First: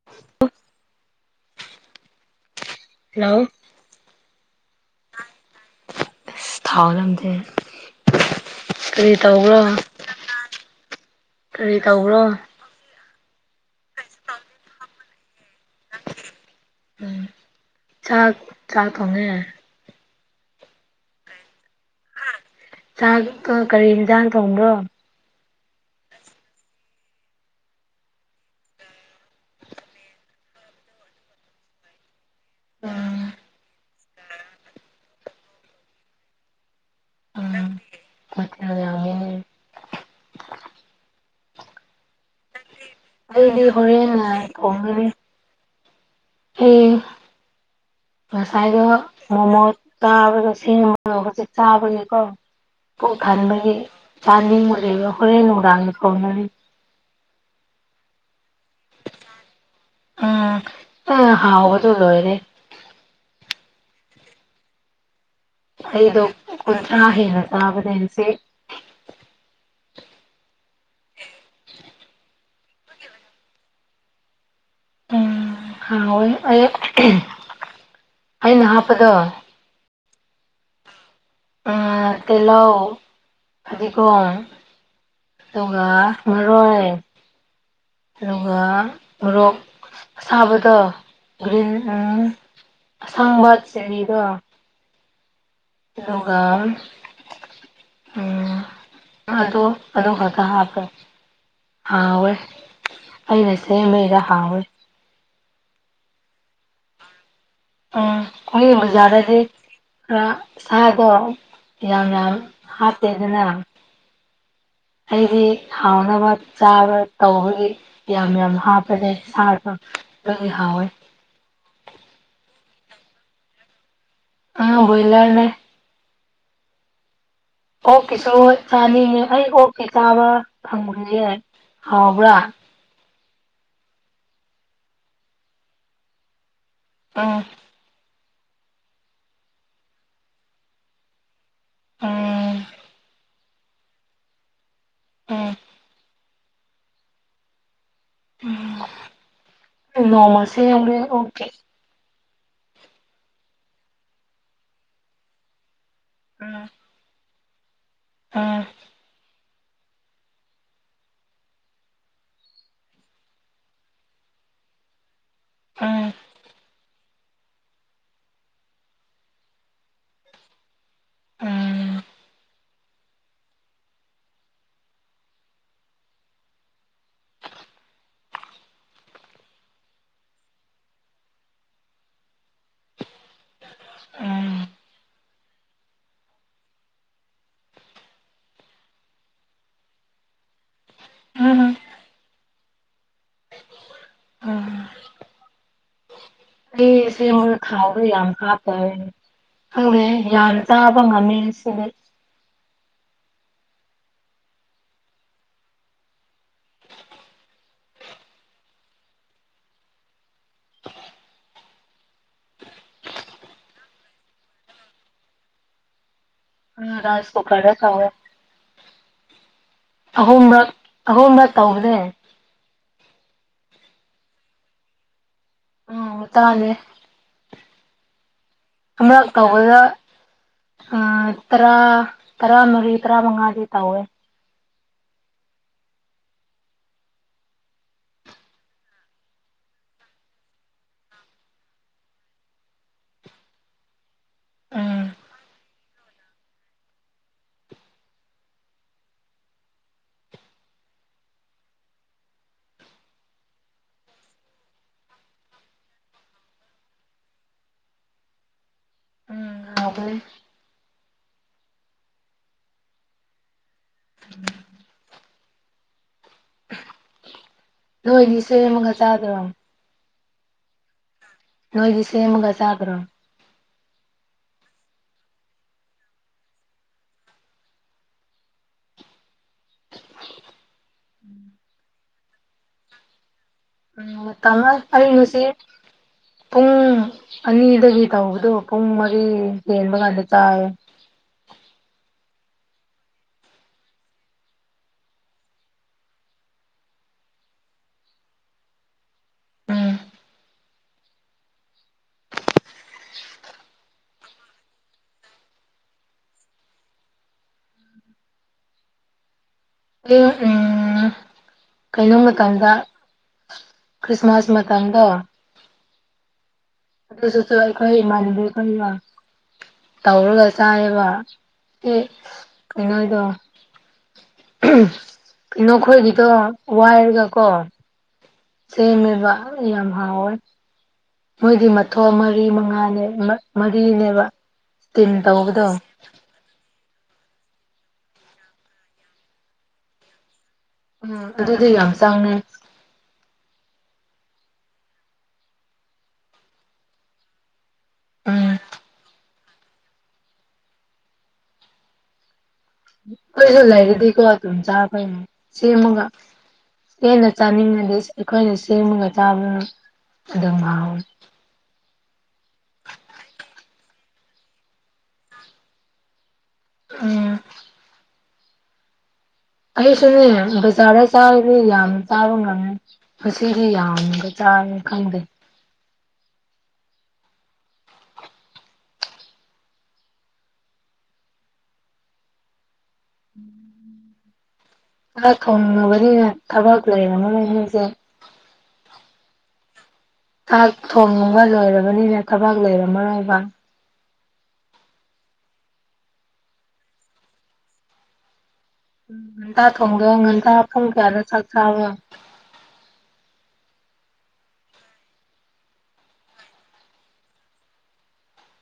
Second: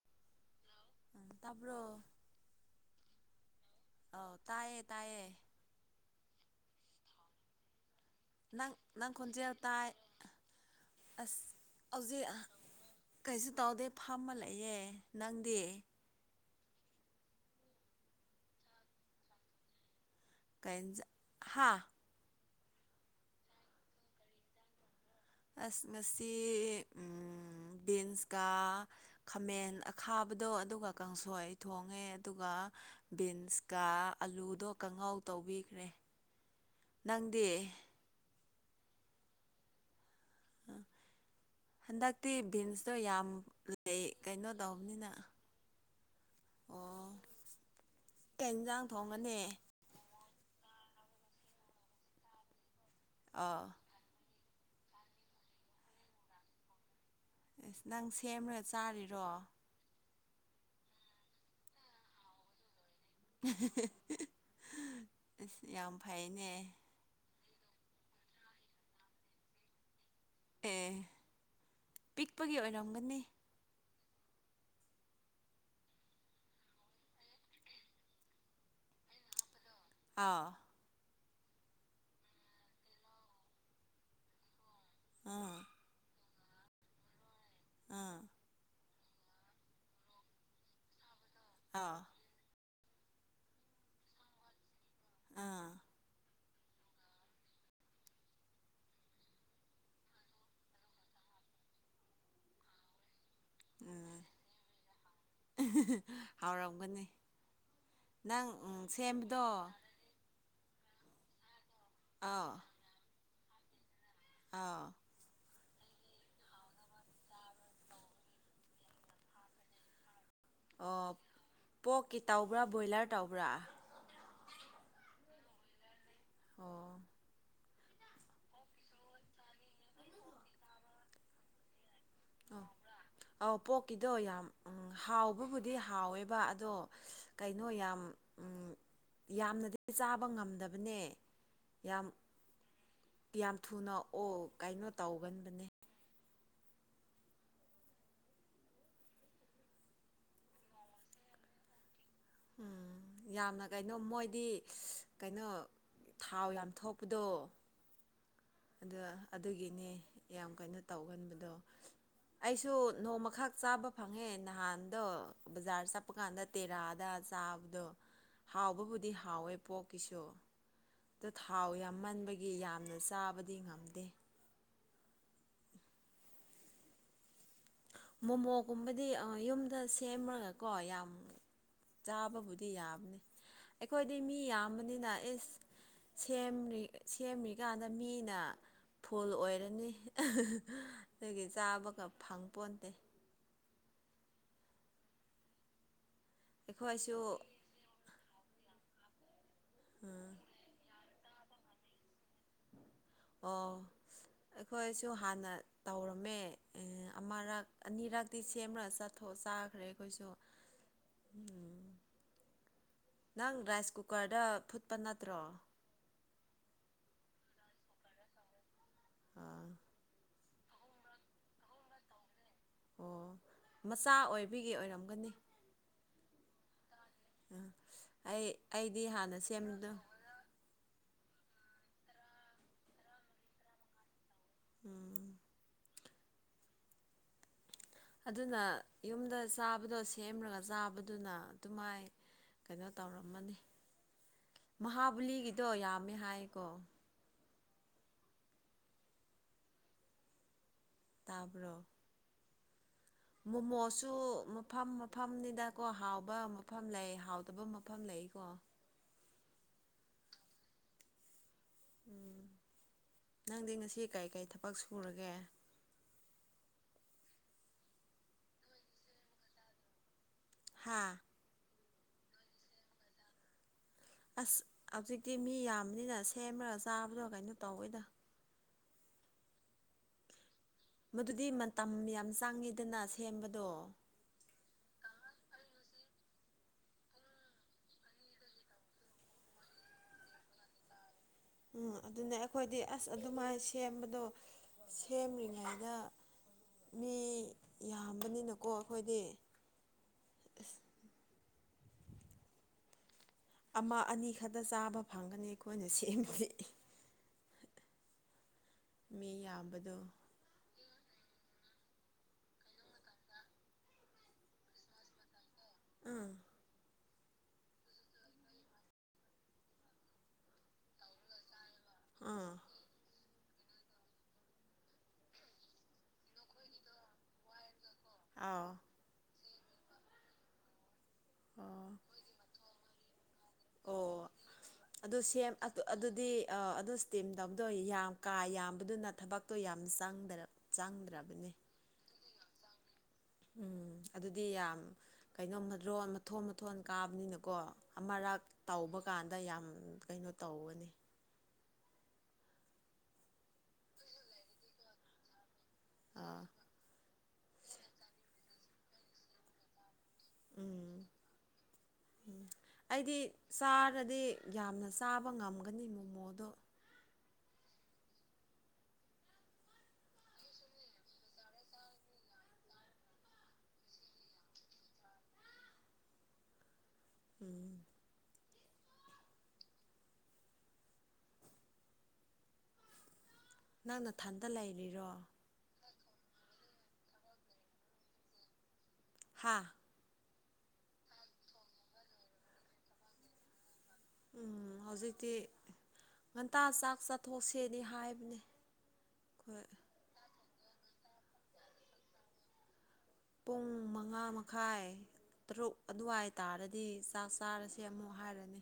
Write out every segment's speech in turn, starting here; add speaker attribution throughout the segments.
Speaker 1: [inaudible]
Speaker 2: ꯑꯥ ꯇꯥꯕꯔꯣ
Speaker 1: ꯍꯜꯂꯣ
Speaker 2: ꯑꯥꯎ ꯇꯥꯏꯌꯦ ꯇꯥꯏꯌꯦ
Speaker 1: ꯑꯁ ꯊꯥꯔꯝꯗꯦ
Speaker 2: ꯅꯪ ꯅꯪ ꯈꯣꯟꯖꯦꯜ ꯇꯥꯏ ꯑꯁ
Speaker 1: ꯀꯔꯤ ꯇꯧꯕ꯭ꯔꯣ
Speaker 2: ꯍꯧꯖꯤꯛ ꯀꯩꯁꯨ ꯇꯧꯗꯦ ꯐꯥꯝꯃ ꯂꯩꯌꯦ ꯅꯪꯗꯤ
Speaker 1: ꯎꯝ ꯆꯥꯛ ꯆꯥꯛ ꯊꯣꯡꯉꯦ
Speaker 2: ꯀꯩ ꯏꯟꯖꯥꯡ ꯍꯥꯥ
Speaker 1: ꯆꯥꯛꯇꯣ ꯀꯔꯤ ꯌꯦꯟꯖꯥꯡ ꯊꯣꯡꯕ꯭ꯔꯣ
Speaker 2: ꯑꯁ ꯉꯁꯤ ꯕꯤꯟꯁꯀ ꯈꯥꯃꯦꯟ ꯑꯈꯥꯕꯗꯣ ꯑꯗꯨꯒ ꯀꯥꯡꯁꯣꯏ ꯊꯣꯡꯉꯦ ꯑꯗꯨꯒ ꯕꯤꯟꯁꯀ ꯑꯂꯨꯗꯣ ꯀꯪꯍꯥꯎ ꯇꯧꯕꯤꯈ꯭ꯔꯦ ꯅꯪꯗꯤ
Speaker 1: ꯇꯥꯠꯅ ꯌꯥꯝ ꯋꯥꯏꯌꯦ
Speaker 2: ꯑꯥ ꯍꯟꯗꯛꯇꯤ ꯕꯤꯟꯁꯇꯣ ꯌꯥꯝ
Speaker 1: ꯑꯩꯗꯤ
Speaker 2: ꯂꯩ
Speaker 1: ꯍꯣꯔꯦꯟꯅ
Speaker 2: ꯀꯩꯅꯣ
Speaker 1: ꯊꯣꯡꯒꯅꯤ
Speaker 2: ꯇꯧꯕꯅꯤꯅ ꯑꯣ ꯀꯩ
Speaker 1: ꯉꯁꯥꯏꯒ
Speaker 2: ꯏꯟꯖꯥꯡ ꯊꯣꯡꯉꯅꯤ
Speaker 1: ꯃꯣꯃꯣ ꯆꯥꯔꯒ ꯁꯦꯝꯃꯒ ꯍꯧꯖꯤꯛ ꯆꯥꯕꯒꯤꯀꯣ ꯄꯨꯛ
Speaker 2: ꯑꯥ
Speaker 1: ꯊꯟꯕꯒꯤ ꯆꯥꯅꯤꯡꯕ ꯂꯩꯕꯒ ꯍꯣꯔꯦꯟ ꯅꯨꯡꯗꯥꯡꯒꯤ ꯊꯣꯡꯒꯅꯤ
Speaker 2: ꯏꯁ ꯅꯪ ꯁꯦꯝꯔ ꯆꯥꯔꯤꯔꯣ
Speaker 1: ꯎꯝ ꯑꯥ ꯍꯥꯎꯕꯗꯨ ꯂꯣꯏꯔꯦ
Speaker 2: ꯑꯁ ꯌꯥꯝ ꯐꯩꯅꯦ
Speaker 1: ꯆꯥꯒꯦꯅ ꯆꯥꯕꯅꯦ ꯉꯁꯤ
Speaker 2: ꯑꯦ ꯄꯤꯛꯄꯒꯤ ꯑꯣꯏꯔꯝꯒꯅꯤ
Speaker 1: ꯎꯝ ꯍꯥꯎꯋꯦ ꯑꯩ ꯑꯩꯅ ꯍꯥꯞꯄꯗꯣ
Speaker 2: ꯑꯧ
Speaker 1: ꯑꯥ ꯇꯤꯜꯂꯧ ꯐꯗꯤꯒꯣꯝ
Speaker 2: ꯑꯥ
Speaker 1: ꯑꯗꯨꯒ ꯃꯔꯣꯏ
Speaker 2: ꯑꯥ
Speaker 1: ꯑꯗꯨꯒ ꯃꯣꯔꯣꯛ ꯁꯥꯕꯗꯣ ꯒ꯭ꯔꯤꯟ
Speaker 2: ꯑꯥ
Speaker 1: ꯎꯝ ꯑꯁꯪꯕ ꯆꯤꯔꯤꯗꯣ
Speaker 2: ꯑꯥ
Speaker 1: ꯑꯗꯨꯒ ꯎꯝ ꯑꯗꯨ ꯑꯗꯨ ꯈꯛꯇ ꯍꯥꯞꯄꯦ ꯍꯥꯎꯋꯦ ꯑꯩꯅ
Speaker 2: ꯎꯝ
Speaker 1: ꯁꯦꯝꯕꯩꯔ ꯍꯥꯎꯋꯦ
Speaker 2: ꯍꯥꯎꯔꯝꯒꯅꯤ
Speaker 1: ꯎꯝ
Speaker 2: ꯅꯪ
Speaker 1: ꯍꯧꯖꯛ
Speaker 2: ꯎꯝ
Speaker 1: ꯕꯖꯥꯔꯗꯗꯤ
Speaker 2: ꯁꯦꯝꯕꯗꯣ
Speaker 1: ꯈꯔ ꯁꯥꯗꯣ ꯌꯥꯝ ꯌꯥꯝ
Speaker 2: ꯑꯥꯎ
Speaker 1: ꯍꯥꯞꯇꯦꯗꯅ
Speaker 2: ꯑꯧ
Speaker 1: ꯑꯩꯗꯤ ꯍꯥꯎꯅꯕ ꯆꯥꯕ ꯇꯧꯕꯒꯤ ꯌꯥꯝ ꯌꯥꯝ ꯍꯥꯞꯄꯅꯦ ꯏꯁꯥꯗꯣ
Speaker 2: ꯑꯣ ꯄꯣꯛꯀꯤ ꯇꯧꯕ꯭ꯔꯥ ꯕꯣꯏꯂꯔ ꯇꯧꯕ꯭ꯔꯥ
Speaker 1: ꯑꯦ ꯕꯣꯏꯂꯔꯅꯦ
Speaker 2: ꯑꯣ
Speaker 1: ꯑꯣꯛꯀꯤꯁꯨ ꯆꯥꯅꯤꯡꯉꯦ ꯑꯩ ꯑꯣꯛꯀꯤ ꯆꯥꯕ ꯐꯪꯕ ꯌꯥ ꯍꯥꯎꯕ꯭ꯔꯥ
Speaker 2: ꯑꯣ ꯑꯧ ꯄꯣꯛꯀꯤꯗꯣ ꯌꯥꯝ ꯍꯥꯎꯕꯕꯨꯗꯤ ꯍꯥꯎꯋꯦꯕ ꯑꯗꯣ
Speaker 1: ꯎꯝ
Speaker 2: ꯀꯩꯅꯣ ꯌꯥꯝ ꯎ ꯌꯥꯝꯅꯗꯤ ꯆꯥꯕ ꯉꯝꯗꯕꯅꯦ ꯌꯥꯝ
Speaker 1: ꯎꯝ
Speaker 2: ꯌꯥꯝ ꯊꯨꯅ ꯑꯣ ꯀꯩꯅꯣ ꯇꯧꯒꯟꯕꯅꯦ
Speaker 1: ꯎꯝ [unintelligible] ꯑꯣꯀꯦ
Speaker 2: ꯎꯝ ꯌꯥꯝꯅ ꯀꯩꯅꯣ ꯃꯣꯏꯗꯤ ꯀꯩꯅꯣ ꯊꯥꯎ
Speaker 1: ꯎꯝ
Speaker 2: ꯌꯥꯝ ꯊꯣꯛꯄꯗꯣ
Speaker 1: ꯎꯝ
Speaker 2: ꯑꯗ ꯑꯗꯨꯒꯤꯅꯦ ꯌꯥꯝ ꯀꯩꯅꯣ ꯇꯧꯒꯟꯕꯗꯣ ꯑꯩꯁꯨ ꯅꯣꯡꯃꯈꯥ ꯆꯥꯕ ꯐꯪꯉꯦ ꯅꯍꯥꯟꯗꯣ ꯕꯖꯥꯔ
Speaker 1: ꯎꯝ
Speaker 2: ꯆꯠꯄ ꯀꯥꯟꯗ ꯇꯦꯔꯥꯗ ꯆꯥꯕꯗꯣ ꯍꯥꯎꯕꯕꯨꯗꯤ ꯍꯥꯎꯋꯦ ꯄꯣꯛꯀꯤꯁꯨ ꯗꯣ ꯊꯥꯎ
Speaker 1: ꯎꯝ
Speaker 2: ꯌꯥꯝꯃꯟꯕꯒꯤ ꯌꯥꯝꯅ ꯆꯥꯕꯗꯤ ꯉꯝꯗꯦ ꯃꯣꯃꯣꯒꯨꯝꯕꯗꯤ ꯌꯨꯝꯗ ꯁꯦꯝꯃꯒꯀꯣ ꯌꯥꯝ ꯆꯥꯕꯕꯨꯗꯤ ꯌꯥꯕꯅꯤ ꯑꯩꯈꯣꯏꯗꯤ ꯃꯤ
Speaker 1: ꯎꯝ
Speaker 2: ꯌꯥꯝꯕꯅꯤꯅ ꯏꯁ ꯁꯦꯝꯔꯤ ꯁꯦꯝꯃꯤꯀꯥꯟꯗ ꯃꯤꯅ ꯐꯨꯜ ꯑꯣꯏꯔꯅꯤ ꯑꯗꯨꯒꯤ ꯆꯥꯕꯒ ꯐꯪ ꯄꯣꯟꯇꯦ ꯑꯩꯈꯣꯏꯁꯨ
Speaker 1: ꯑꯩꯁꯦ ꯊꯥꯎꯗ ꯌꯥꯝ ꯍꯥꯞꯄ ꯈꯪꯗꯦ ꯌꯥꯝ ꯆꯥꯕ ꯉꯝꯃꯦ ꯁꯤꯗꯤ
Speaker 2: ꯑꯣ ꯑꯩꯈꯣꯏꯁꯨ ꯍꯥꯟꯅ ꯇꯧꯔꯝꯃꯦ ꯑꯃꯔꯛ ꯑꯅꯤꯔꯛꯇꯤ ꯁꯦꯝꯃꯒ ꯆꯠ ꯊꯣꯛꯑ ꯆꯥꯈ꯭ꯔꯦ ꯑꯩꯈꯣꯏꯁꯨ
Speaker 1: [inaudible]
Speaker 2: ꯎꯝ ꯅꯪ ꯔꯥꯏꯁ ꯀꯨꯀꯔꯗ ꯐꯨꯠꯄ ꯅꯠꯇ꯭ꯔꯣ
Speaker 1: ꯎꯝ ꯔꯥꯏꯁ ꯀꯨꯀꯔꯗ ꯇꯧꯋꯦ
Speaker 2: ꯑꯥ
Speaker 1: ꯑꯍꯨꯝꯔꯛ ꯑꯍꯨꯝꯔꯛ ꯇꯧꯕꯅꯦ
Speaker 2: ꯑꯣ ꯃꯆꯥ ꯑꯣꯏꯕꯤꯒꯤ ꯑꯣꯏꯔꯝꯒꯅꯤ
Speaker 1: ꯎꯝ ꯇꯅꯦ
Speaker 2: ꯑ ꯑꯩ ꯑꯩꯗꯤ ꯍꯥꯟꯅ ꯁꯦꯝꯗꯣ
Speaker 1: ꯑ ꯇꯔꯥ ꯇꯔꯥꯃꯔꯤ ꯇꯔꯥ ꯃꯉꯥꯗꯤ ꯇꯧꯋꯦ
Speaker 2: ꯎꯝ ꯑꯗꯨꯅ ꯌꯨꯝꯗ ꯆꯥꯕꯗꯣ ꯁꯦꯝꯔꯒ ꯆꯥꯕꯗꯨꯅ ꯑꯗꯨꯃꯥꯏ ꯀꯩꯅꯣ ꯇꯧꯔꯝꯃꯅꯤ
Speaker 1: ꯎꯝ
Speaker 2: ꯃꯍꯥꯕꯂꯤꯒꯤꯗꯣ ꯌꯥꯝꯃꯦ ꯍꯥꯏꯀꯣ ꯇꯥꯕ꯭ꯔꯣ ꯃꯣꯃꯣꯁꯨ ꯃꯐꯝ ꯃꯐꯝꯅꯤꯗꯀꯣ ꯍꯥꯎꯕ ꯃꯐꯝ ꯂꯩ ꯍꯥꯎꯗꯕ ꯃꯐꯝ ꯂꯩꯀꯣ
Speaker 1: ꯎꯝ [unintelligible]
Speaker 2: ꯎꯝ ꯅꯪꯗꯤ ꯉꯁꯤ ꯀꯩ ꯀꯩ ꯊꯕꯛ ꯁꯨꯔꯒꯦ
Speaker 1: ꯅꯣꯏꯗꯤ ꯁꯣꯏ ꯑꯃꯒ ꯆꯥꯗꯔꯣ
Speaker 2: ꯍꯥꯥ
Speaker 1: ꯅꯣꯏꯗꯤ ꯁꯦꯝꯃꯒ ꯆꯥꯗ꯭ꯔꯣ
Speaker 2: ꯑꯁ ꯍꯧꯖꯤꯛꯇꯤ ꯃꯤ ꯌꯥꯝꯕꯅꯤꯅ ꯁꯦꯝꯃꯒ ꯆꯥꯕꯗꯣ ꯀꯩꯅꯣ ꯇꯧꯋꯦꯗ ꯃꯗꯨꯗꯤ ꯃꯇꯝ ꯌꯥꯝ ꯆꯪꯉꯤꯗꯅ ꯁꯦꯝꯕꯗꯣ
Speaker 1: [unintelligible] ꯄꯨꯡ ꯑꯅꯤꯗꯒꯤ ꯇꯧꯕꯗꯣ ꯄꯨꯡ ꯃꯔꯤ ꯍꯦꯟꯕ ꯀꯥꯟꯗ ꯇꯥꯈ꯭ꯔꯦ
Speaker 2: ꯎꯝ ꯑꯗꯨꯅꯦ ꯑꯩꯈꯣꯏꯗꯤ ꯑꯁ ꯑꯗꯨꯃꯥꯏꯅ ꯁꯦꯝꯕꯗꯣ ꯁꯦꯝꯔꯤꯉꯩꯗ ꯃꯤ ꯌꯥꯝꯕꯅꯤꯅꯀꯣ ꯑꯩꯈꯣꯏꯗꯤ
Speaker 1: ꯎꯝ
Speaker 2: ꯑꯁ ꯑꯃ ꯑꯅꯤ ꯈꯛꯇ ꯆꯥꯕ ꯐꯪꯒꯅꯤ ꯑꯩꯈꯣꯏꯅ ꯁꯦꯝꯕꯗꯤ ꯃꯤ ꯌꯥꯝꯕꯅꯤ
Speaker 1: ꯑꯩ ꯎꯝ ꯀꯩꯅꯣ ꯃꯇꯝꯗ ꯀ꯭ꯔꯤꯁꯃꯥꯁ ꯃꯇꯝꯗꯣ
Speaker 2: ꯑꯝ
Speaker 1: [unintelligible] ꯑꯩꯈꯣꯢ ꯢꯃꯥꯟꯅꯕꯤ ꯈꯣꯢꯒ ꯇꯧꯔꯒ ꯆꯥꯏꯌꯦꯕ ꯑꯦ
Speaker 2: ꯑꯥ
Speaker 1: ꯀꯩꯅꯣꯗꯣ ꯅꯈꯣꯏꯒꯤꯗꯣ ꯋꯥꯏꯔꯒ ꯀꯣ
Speaker 2: ꯑꯥꯎ
Speaker 1: ꯁꯦꯝꯃꯦꯕ ꯌꯥꯝ ꯍꯥꯎꯋꯦ ꯃꯣꯏꯗꯤ
Speaker 2: ꯑꯣ
Speaker 1: ꯃꯊꯣꯟ ꯃꯔꯤ ꯃꯉꯥꯅꯦ ꯃꯔꯤꯅꯦꯕ
Speaker 2: ꯑꯣ
Speaker 1: ꯏꯁꯇꯤꯝ
Speaker 2: ꯑꯗꯨ ꯁꯦꯝ
Speaker 1: ꯇꯧꯕꯗꯣ
Speaker 2: ꯑꯗꯨꯗꯤ ꯑꯥ ꯑꯗꯨ ꯁ꯭ꯇꯤꯝ ꯇꯧꯗꯣꯏ ꯌꯥꯝ ꯀꯥ ꯌꯥꯝꯕꯗꯨꯅ ꯊꯕꯛꯇꯣ ꯌꯥꯝ ꯆꯪꯗ꯭ꯔꯦ
Speaker 1: ꯎꯝ ꯑꯗꯨꯗꯤ ꯌꯥꯝ ꯆꯪꯉꯦ꯫
Speaker 2: ꯎꯝ ꯑꯗꯨꯗꯤ ꯌꯥꯝ ꯀꯩꯅꯣ [unintelligible] ꯃꯊꯣꯟ ꯃꯊꯣꯟ ꯀꯥꯕꯅꯤꯅꯀꯣ꯫ ꯑꯃꯔꯛ
Speaker 1: ꯎꯝ
Speaker 2: ꯇꯧꯕ ꯀꯥꯟꯗ ꯌꯥꯝ ꯀꯩꯅꯣ ꯇꯧꯒꯅꯤ꯫
Speaker 1: ꯑꯩꯁꯨ ꯂꯩꯔꯗꯤꯀꯣ ꯑꯗꯨꯝ ꯆꯥꯒꯅꯤ ꯁꯦꯝꯃꯒ
Speaker 2: ꯑꯥ
Speaker 1: ꯍꯦꯟꯅ ꯆꯥꯅꯤꯡꯉꯗꯤ ꯑꯩꯈꯣꯏꯅ ꯁꯦꯝꯃꯒ ꯆꯥꯕꯅ ꯑꯗꯨꯝ ꯍꯥꯎꯋꯦ꯫
Speaker 2: ꯎꯝ ꯑꯩꯗꯤ ꯆꯥꯔꯗꯤ ꯌꯥꯝꯅ ꯆꯥꯕ ꯉꯝꯒꯅꯤ ꯃꯣꯃꯣꯗꯣ꯫
Speaker 1: ꯎꯝ꯫ ꯑꯩꯁꯨꯅꯦ ꯕꯖꯥꯔꯗ [unintelligible] ꯑꯩ ꯌꯥꯝꯅ ꯆꯥꯕ ꯉꯝꯃꯦ ꯉꯁꯤꯗꯤ ꯌꯥꯝꯅꯒ ꯆꯥꯔꯦ ꯈꯪꯗꯦ꯫
Speaker 2: ꯎꯝ꯫ ꯅꯪ ꯅꯊꯥꯟꯗ ꯂꯩꯔꯤ
Speaker 1: ꯆꯥꯛ ꯊꯣꯡꯉꯕꯅꯤꯅ ꯊꯕꯛ ꯂꯩꯕꯅꯤꯅ ꯉꯁꯤꯁꯦ
Speaker 2: ꯍꯥꯥ꯫
Speaker 1: ꯆꯥꯛ ꯊꯣꯡꯕ ꯂꯣꯏꯔꯕꯅꯤꯅ ꯊꯕꯛ ꯂꯩꯔꯝꯃꯔꯣꯏꯕ꯫
Speaker 2: ꯎꯝ ꯍꯧꯖꯤꯛꯇꯤ ꯉꯟꯇꯥ ꯆꯥꯛ ꯆꯠꯊꯣꯛꯁꯦꯗꯤ ꯍꯥꯏꯕꯅꯦ꯫
Speaker 1: ꯎꯝ ꯉꯟꯇꯥ
Speaker 2: ꯑꯩꯈꯣꯏ
Speaker 1: ꯊꯣꯡꯗꯣꯛꯑꯣ ꯉꯟꯇꯥ ꯄꯨꯡ ꯀꯌꯥꯗ ꯆꯥꯛ ꯆꯥꯕ꯭ꯔꯣ
Speaker 2: ꯄꯨꯡ ꯃꯉꯥ ꯃꯈꯥꯏ꯫ ꯇꯔꯨꯛ ꯑꯗꯨꯋꯥꯏ ꯇꯥꯥꯔꯗꯤ ꯆꯥꯛ ꯆꯥꯔꯁꯦ ꯑꯃꯨꯛ ꯍꯥꯏꯔꯅꯤ꯫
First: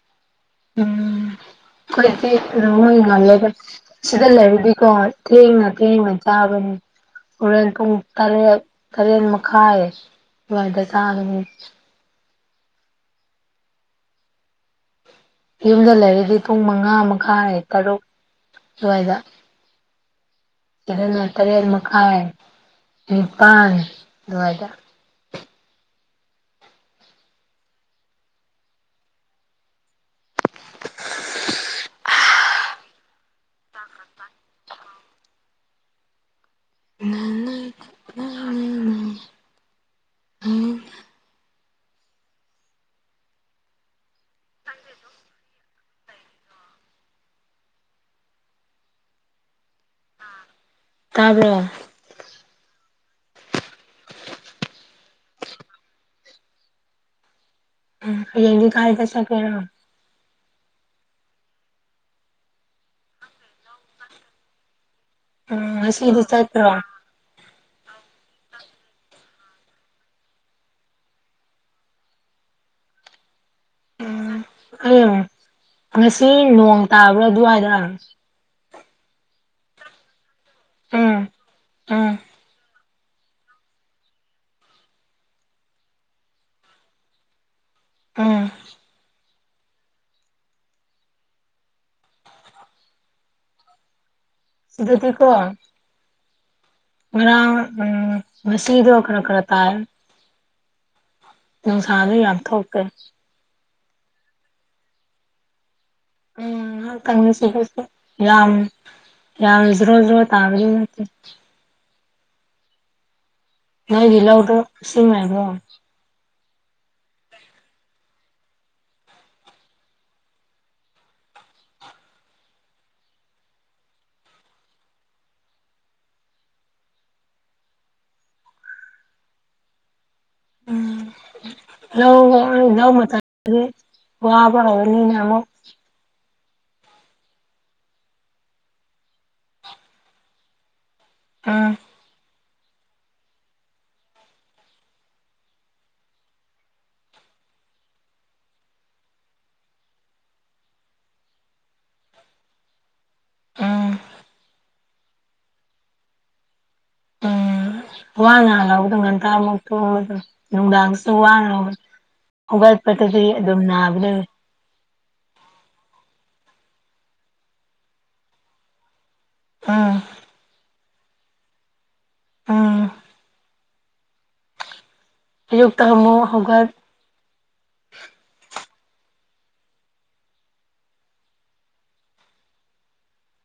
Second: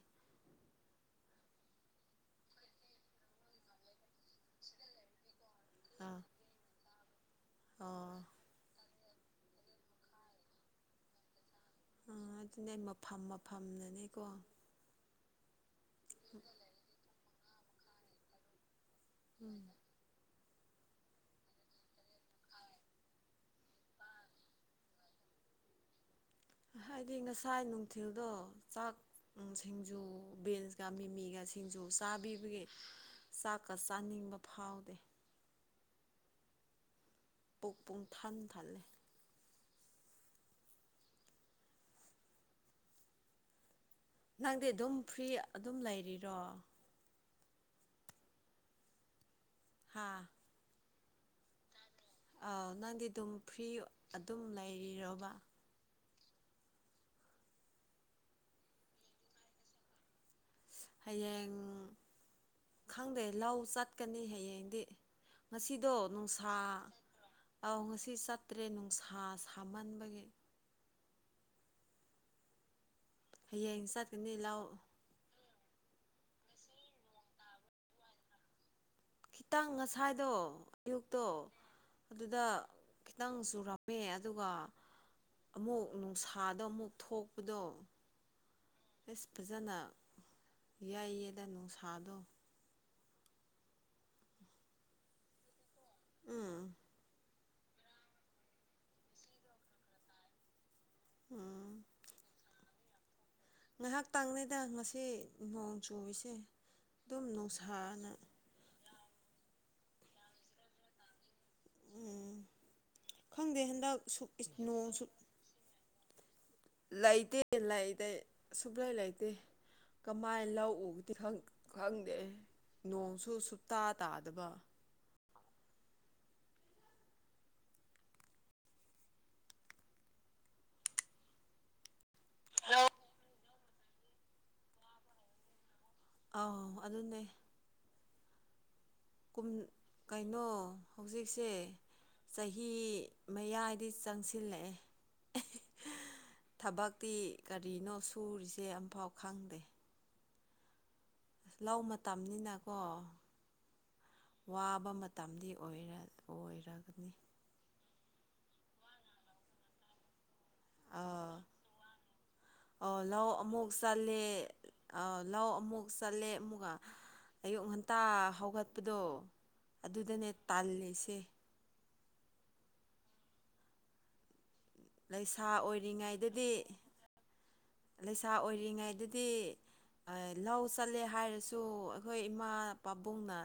Speaker 1: ꯎꯝ [unintelligible] ꯁꯤꯗ ꯂꯩꯔꯗꯤꯀꯣ ꯊꯦꯡꯅ ꯊꯦꯡꯅ
Speaker 2: ꯑꯥ
Speaker 1: ꯆꯥꯕꯅꯤ꯫ ꯍꯣꯔꯦꯟ ꯄꯨꯡ
Speaker 2: ꯑꯣ
Speaker 1: ꯇꯔꯦꯠ ꯇꯔꯦꯠ ꯃꯈꯥꯏ ꯑꯗꯨꯋꯥꯏꯗ ꯆꯥꯒꯅꯤ꯫
Speaker 2: ꯑꯥ ꯑꯗꯨꯅꯦ ꯃꯐꯝ ꯃꯐꯝꯅꯅꯦꯀꯣ꯫
Speaker 1: ꯌꯨꯝꯗ ꯂꯩꯔꯗꯤ ꯄꯨꯡ ꯃꯉꯥ ꯃꯈꯥꯏ ꯇꯔꯨꯛ ꯁꯨꯋꯥꯏꯗ꯫
Speaker 2: ꯎꯝ꯫
Speaker 1: ꯁꯤꯗꯅ ꯇꯔꯦꯠ ꯃꯈꯥꯏ꯫
Speaker 2: ꯑꯥꯢ
Speaker 1: ꯅꯤꯄꯥꯜ ꯑꯗꯨꯋꯥꯢꯗ꯫
Speaker 2: ꯍꯥꯏꯗꯤ ꯉꯁꯥꯏ ꯅꯨꯡꯊꯤꯜꯗꯣ ꯆꯥꯛ ꯑꯥ ꯁꯤꯡꯖꯨ ꯕꯤꯟꯁꯀ ꯃꯤꯃꯤꯒ ꯁꯤꯡꯖꯨ ꯆꯥꯕꯤꯕꯒꯤ ꯆꯥꯛꯀ ꯆꯥꯅꯤꯡꯕ ꯐꯥꯎꯗꯦ꯫ ꯄꯨꯛ ꯄꯨꯡꯊꯟ ꯊꯜꯂꯦ
Speaker 1: [unintelligible]
Speaker 2: ꯅꯪꯗꯤ ꯑꯗꯨꯝ ꯐ꯭ꯔꯤ ꯑꯗꯨꯝ ꯂꯩꯔꯤꯔꯣ ꯍꯥꯥ
Speaker 1: ꯇꯥꯕ꯭ꯔꯣ
Speaker 2: ꯑꯥꯎ ꯅꯪꯗꯤ ꯑꯗꯨꯝ ꯐ꯭ꯔꯤ ꯑꯗꯨꯝ ꯂꯩꯔꯤꯔꯣꯕ
Speaker 1: ꯎꯝ ꯍꯌꯦꯡꯗꯤ ꯀꯥꯏꯗ ꯆꯠꯀꯦꯔꯣ
Speaker 2: ꯍꯌꯦꯡ ꯈꯪꯗꯦ ꯂꯧ ꯆꯠꯀꯅꯤ ꯍꯌꯦꯡꯗꯤ
Speaker 1: ꯎꯝ
Speaker 2: ꯉꯁꯤꯗꯣ
Speaker 1: ꯉꯁꯤꯗꯤ
Speaker 2: ꯅꯨꯡꯁꯥ
Speaker 1: ꯆꯠꯇ꯭ꯔꯣ
Speaker 2: ꯑꯧ ꯉꯁꯤ ꯆꯠꯇ꯭ꯔꯦ ꯅꯨꯡꯁꯥ ꯁꯥꯃꯟꯕꯒꯤ ꯍꯌꯦꯡ ꯆꯠꯀꯅꯤ ꯂꯧ
Speaker 1: ꯍꯌꯦꯡ ꯉꯁꯤ ꯅꯣꯡ ꯇꯥꯕ꯭ꯔꯥ ꯑꯗꯨꯋꯥꯢꯗ
Speaker 2: ꯈꯤꯇꯪ ꯉꯁꯥꯏꯗꯣ ꯑꯌꯨꯛꯇꯣ
Speaker 1: ꯎꯝ ꯎꯝ
Speaker 2: ꯑꯗꯨꯗ ꯈꯤꯇꯪ ꯆꯨꯔꯝꯃꯦ ꯑꯗꯨꯒ ꯑꯃꯨꯛ ꯅꯨꯡꯁꯥꯗ ꯑꯃꯨꯛ ꯊꯣꯛꯄꯗꯣ
Speaker 1: ꯎꯝ
Speaker 2: ꯐꯤꯁ ꯐꯖꯅ ꯌꯥꯏꯌꯦꯗ ꯅꯨꯡꯁꯥꯗꯣ
Speaker 1: ꯁꯤꯗꯗꯤ ꯀꯣ
Speaker 2: ꯎꯝ
Speaker 1: ꯉꯔꯥꯡ ꯎꯝ ꯉꯁꯤꯗꯣ ꯈꯔ ꯈꯔ ꯇꯥꯏ
Speaker 2: ꯎꯝ
Speaker 1: ꯅꯨꯡꯁꯥꯗꯣ ꯌꯥꯝ ꯊꯣꯛꯇꯦ
Speaker 2: ꯉꯥꯏꯍꯥꯛꯇꯪꯅꯤꯗ ꯉꯁꯤ ꯅꯣꯡ ꯆꯨꯔꯤꯁꯤ
Speaker 1: ꯎꯝ ꯉꯍꯥꯛꯇꯪꯅꯤ ꯆꯨꯈꯠꯄ ꯌꯥꯝ ꯌꯥꯝ ꯖꯣꯔꯣ ꯖꯣꯔꯣ ꯇꯥꯕꯗꯤ ꯅꯠꯇꯦ
Speaker 2: ꯎꯝ ꯈꯪꯗꯦ ꯍꯟꯗꯛ
Speaker 1: ꯅꯣꯏꯒꯤ
Speaker 2: ꯁꯨ
Speaker 1: ꯂꯧꯗꯣ
Speaker 2: ꯅꯣꯡ ꯁꯨ
Speaker 1: ꯏꯁꯤꯡ ꯂꯩꯕ꯭ꯔꯣ
Speaker 2: ꯂꯩꯇꯦ ꯂꯩꯗꯩ ꯁꯨꯨꯞꯂꯩ ꯂꯩꯇꯦ ꯀꯃꯥꯏ ꯂꯧ ꯎꯕꯗꯤ ꯈꯪ ꯈꯪꯗꯦ ꯅꯣꯡꯁꯨ ꯁꯨꯇꯥ ꯇꯥꯗꯕ
Speaker 1: ꯎꯝ ꯂꯧ ꯂꯧ ꯃꯇꯝꯗꯤ ꯋꯥꯕ ꯍꯧꯔꯅꯤꯅꯦ ꯑꯃꯨꯛ
Speaker 2: ꯑꯥꯎ ꯑꯗꯨꯅꯦ ꯀꯨꯝ ꯀꯩꯅꯣ ꯍꯧꯖꯤꯛꯁꯦ
Speaker 1: ꯎꯝ
Speaker 2: ꯆꯍꯤ ꯃꯌꯥꯏꯗꯤ ꯆꯟꯁꯤꯜꯂꯛꯑꯦ ꯊꯕꯛꯇꯤ ꯀꯔꯤꯅꯣ ꯁꯨꯔꯤꯁꯦ ꯑꯝꯐꯥꯎ ꯈꯪꯗꯦ ꯂꯧ ꯃꯇꯝꯅꯤꯅꯀꯣ
Speaker 1: ꯎꯝ
Speaker 2: ꯋꯥꯕ ꯃꯇꯝꯗꯤ ꯑꯣꯏꯔ ꯑꯣꯏꯔꯒꯅꯤ
Speaker 1: ꯎꯝ ꯋꯥꯅ ꯍꯂꯛꯄꯗ ꯉꯟꯇꯅ ꯇꯨꯝꯕꯗꯣ ꯅꯨꯡꯗꯥꯡꯁꯨ
Speaker 2: ꯑꯥ
Speaker 1: ꯋꯥꯅ ꯍꯧꯒꯠꯄꯗꯨꯗꯤ ꯑꯗꯨꯝ ꯅꯥꯕꯅꯦ
Speaker 2: ꯑꯥꯎ ꯂꯧ ꯑꯃꯨꯛ ꯆꯠꯂꯦ ꯑꯃꯨꯛꯀ ꯑꯌꯨꯛ ꯉꯟꯇꯥ ꯍꯧꯒꯠꯄꯗꯣ
Speaker 1: ꯎꯝ
Speaker 2: ꯑꯗꯨꯗꯅꯦ ꯇꯥꯜꯂꯦꯁꯦ
Speaker 1: ꯎꯝ
Speaker 2: ꯂꯩꯁꯥ
Speaker 1: ꯑꯌꯨꯛꯇ ꯑꯃꯨꯛ
Speaker 2: ꯑꯣꯏꯔꯤꯉꯩꯗꯗꯤ
Speaker 1: ꯍꯧꯒꯠ
Speaker 2: ꯂꯩꯁꯥ ꯑꯣꯏꯔꯤꯉꯩꯗꯗꯤ ꯑ ꯂꯧ ꯆꯠꯂꯦ ꯍꯥꯏꯔꯁꯨ ꯑꯈꯣꯏ ꯏꯃꯥ ꯄꯥꯕꯨꯡꯅ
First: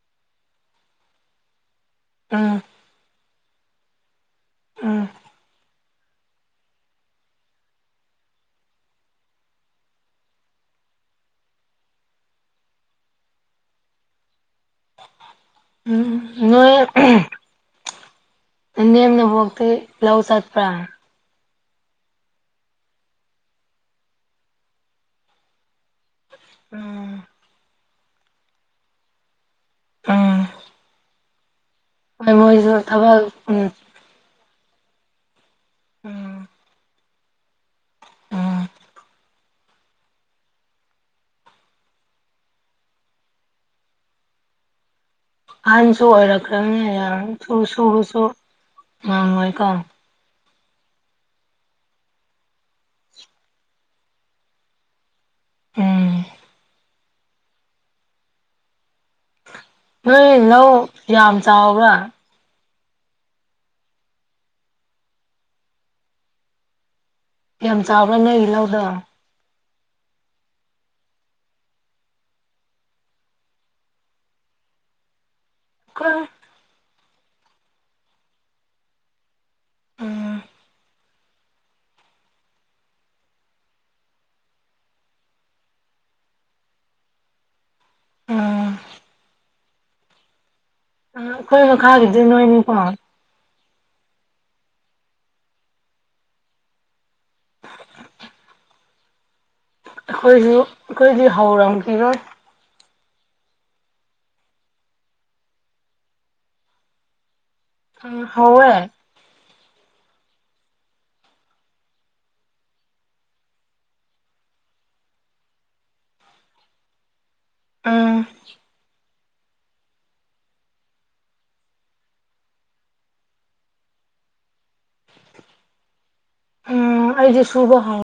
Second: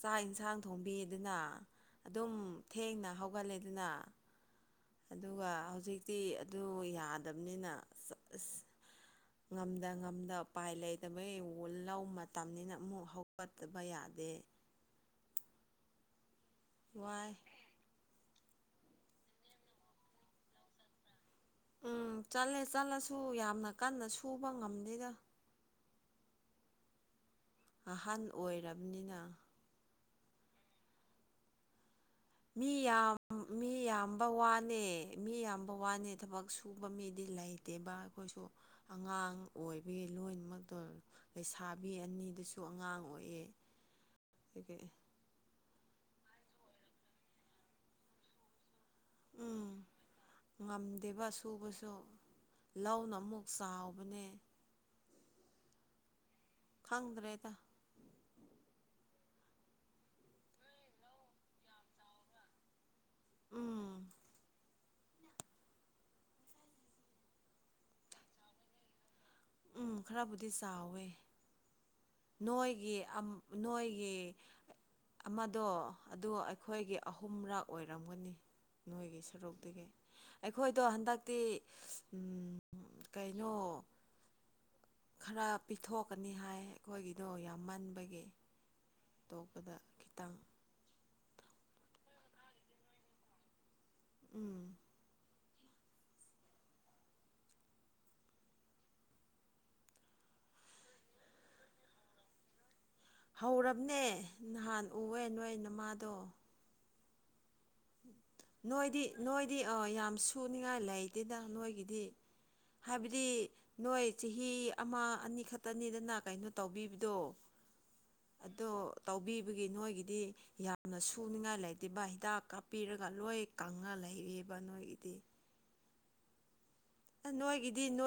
Speaker 2: ꯆꯥꯛ ꯏꯟꯁꯥꯡ ꯊꯣꯡꯕꯤꯗꯅ ꯑꯗꯨꯝ
Speaker 1: ꯎꯝ
Speaker 2: ꯊꯦꯡꯅ ꯍꯧꯒꯠꯂꯦꯗꯅ
Speaker 1: ꯎꯝ
Speaker 2: ꯑꯗꯨꯒ ꯍꯧꯖꯤꯛ ꯇꯤ ꯑꯗꯨ ꯌꯥꯗꯕꯅꯤꯅ ꯑꯁ ꯉꯝꯗꯥ ꯉꯝꯗꯥ ꯎꯄꯥꯏ ꯂꯩꯇꯕꯩ ꯋꯣ ꯂꯧ ꯃꯇꯝꯅꯤꯅ ꯑꯃꯨꯛ ꯍꯧꯒꯠꯇꯕ ꯌꯥꯗꯦ
Speaker 1: ꯎꯝ ꯅꯣꯏ
Speaker 2: ꯋꯥꯏ
Speaker 1: ꯏꯅꯦꯝ ꯅꯕꯣꯛꯇꯤ ꯂꯧꯎ ꯆꯠꯄ꯭ꯔꯥ
Speaker 2: ꯑꯥ ꯆꯠꯂꯦ ꯆꯠꯂꯁꯨ ꯌꯥꯝꯅ ꯀꯟꯅ ꯁꯨꯕ ꯉꯝꯗꯦꯗ
Speaker 1: ꯎꯝ
Speaker 2: ꯑꯍꯟ ꯑꯣꯏꯔꯕꯅꯤꯅ
Speaker 1: ꯎꯝ ꯍꯣꯏ
Speaker 2: ꯃꯤ
Speaker 1: ꯃꯣꯏꯁꯨ
Speaker 2: ꯌꯥꯝ
Speaker 1: ꯊꯕꯛ ꯎꯝ
Speaker 2: ꯃꯤ ꯌꯥꯝꯕ ꯋꯥꯅꯦ ꯃꯤ ꯌꯥꯝꯕ ꯋꯥꯅꯦ ꯊꯕꯛ
Speaker 1: ꯎꯝ
Speaker 2: ꯁꯨ ꯄꯨꯕ ꯃꯤꯗꯤ ꯂꯩꯇꯦꯕ ꯑꯩꯈꯣꯏꯁꯨ
Speaker 1: ꯎꯝ
Speaker 2: ꯑꯉꯥꯡ ꯑꯣꯏꯕꯒꯤ ꯂꯣꯏꯅꯃꯛꯇꯨ ꯂꯩꯁꯥꯕꯤ ꯑꯅꯤꯗꯨꯁꯨ ꯑꯉꯥꯡ ꯑꯣꯏꯌꯦ ꯀꯩꯀꯩ
Speaker 1: ꯑꯍꯟꯁꯨ ꯑꯣꯏꯔꯛꯈ꯭ꯔꯥꯕꯅꯦ ꯌꯥꯝ [unintelligible] ꯁꯨꯕꯁꯨ ꯉꯝꯃꯣꯏꯀꯣ
Speaker 2: ꯎꯝ ꯉꯝꯗꯦꯕ ꯁꯨꯕꯁꯨ ꯂꯧꯅ ꯑꯃꯨꯛ ꯆꯥꯎꯕꯅꯦ
Speaker 1: ꯎꯝ
Speaker 2: ꯈꯪꯗ꯭ꯔꯦꯗ
Speaker 1: ꯅꯣꯏ ꯂꯧ ꯌꯥꯝ ꯆꯥꯎꯕ꯭ꯔꯥ
Speaker 2: ꯎꯝ
Speaker 1: ꯌꯥꯝ ꯆꯥꯎꯕ꯭ꯔꯥ ꯅꯣꯏꯒꯤ ꯂꯧꯗꯨ
Speaker 2: ꯎꯝ ꯈꯔꯕꯨꯗꯤ ꯆꯥꯎꯋꯦ ꯅꯣꯏꯒꯤ ꯑꯝ ꯅꯣꯏꯒꯤ ꯑꯃꯗꯣ
Speaker 1: ꯈꯣꯏ
Speaker 2: ꯑꯗꯨ ꯑꯩꯈꯣꯏꯒꯤ ꯑꯍꯨꯝꯔꯛ ꯑꯣꯏꯔꯝꯒꯅꯤ ꯅꯣꯏꯒꯤ ꯁꯔꯨꯛ ꯇꯦꯒꯦ
Speaker 1: ꯎꯝ
Speaker 2: ꯑꯩꯈꯣꯏꯗꯣ ꯍꯟꯗꯛꯇꯤ ꯎꯝ ꯀꯩꯅꯣ ꯈꯔ ꯄꯤꯊꯣꯛꯀꯥꯅꯤ ꯍꯥꯏ ꯑꯩꯈꯣꯏꯒꯤꯗꯣ ꯌꯥꯝꯃꯟꯕꯒꯤ
Speaker 1: ꯎꯝ
Speaker 2: ꯇꯣ ꯑꯗꯥ ꯈꯤꯇꯪ
Speaker 1: ꯑꯉꯥꯡꯈꯣꯏ ꯃꯈꯥꯒꯤꯗꯤ ꯅꯣꯏꯅꯤꯀꯣ
Speaker 2: ꯎꯝ
Speaker 1: [inaudible] ꯑꯩꯈꯣꯏꯖꯨ ꯑꯩꯈꯣꯏꯗꯤ ꯍꯧꯔꯥꯝꯈꯤꯔꯣꯏ
Speaker 2: ꯍꯧꯔꯕꯅꯦ ꯅꯍꯥꯟ ꯎꯋꯦ ꯅꯣꯏ ꯅꯃꯥꯗꯣ
Speaker 1: ꯎꯝ ꯍꯧꯋꯦ
Speaker 2: ꯅꯣꯏꯗꯤ ꯅꯣꯏꯗꯤ ꯑꯥ ꯌꯥꯝ ꯁꯨꯅꯤꯡꯉꯥꯏ ꯂꯩꯇꯦꯗ ꯅꯣꯏꯒꯤꯗꯤ ꯍꯥꯏꯕꯗꯤ ꯅꯣꯏ ꯆꯍꯤ ꯑꯃ ꯑꯅꯤ ꯈꯛꯇꯥꯅꯤꯗꯅ ꯀꯩꯅꯣ ꯇꯧꯕꯤꯕꯗꯣ
Speaker 1: ꯎꯝ
Speaker 2: ꯑꯗꯣ ꯇꯧꯕꯤꯕꯒꯤ ꯅꯣꯏꯒꯤꯗꯤ ꯌꯥꯝꯅ ꯁꯨꯅꯤꯡꯉꯥꯏ ꯂꯩꯇꯦꯕ ꯍꯤꯗꯥꯛ ꯀꯥꯞꯄꯤꯔꯒꯥ ꯂꯣꯏ ꯀꯪꯉ ꯂꯩꯔꯤꯕ ꯅꯣꯏꯒꯤꯗꯤ
Speaker 1: [unintelligible]
Speaker 2: ꯑꯥ ꯅꯣꯏꯒꯤꯗꯤ
Speaker 1: ꯍꯥꯏ
Speaker 2: ꯅꯣꯏ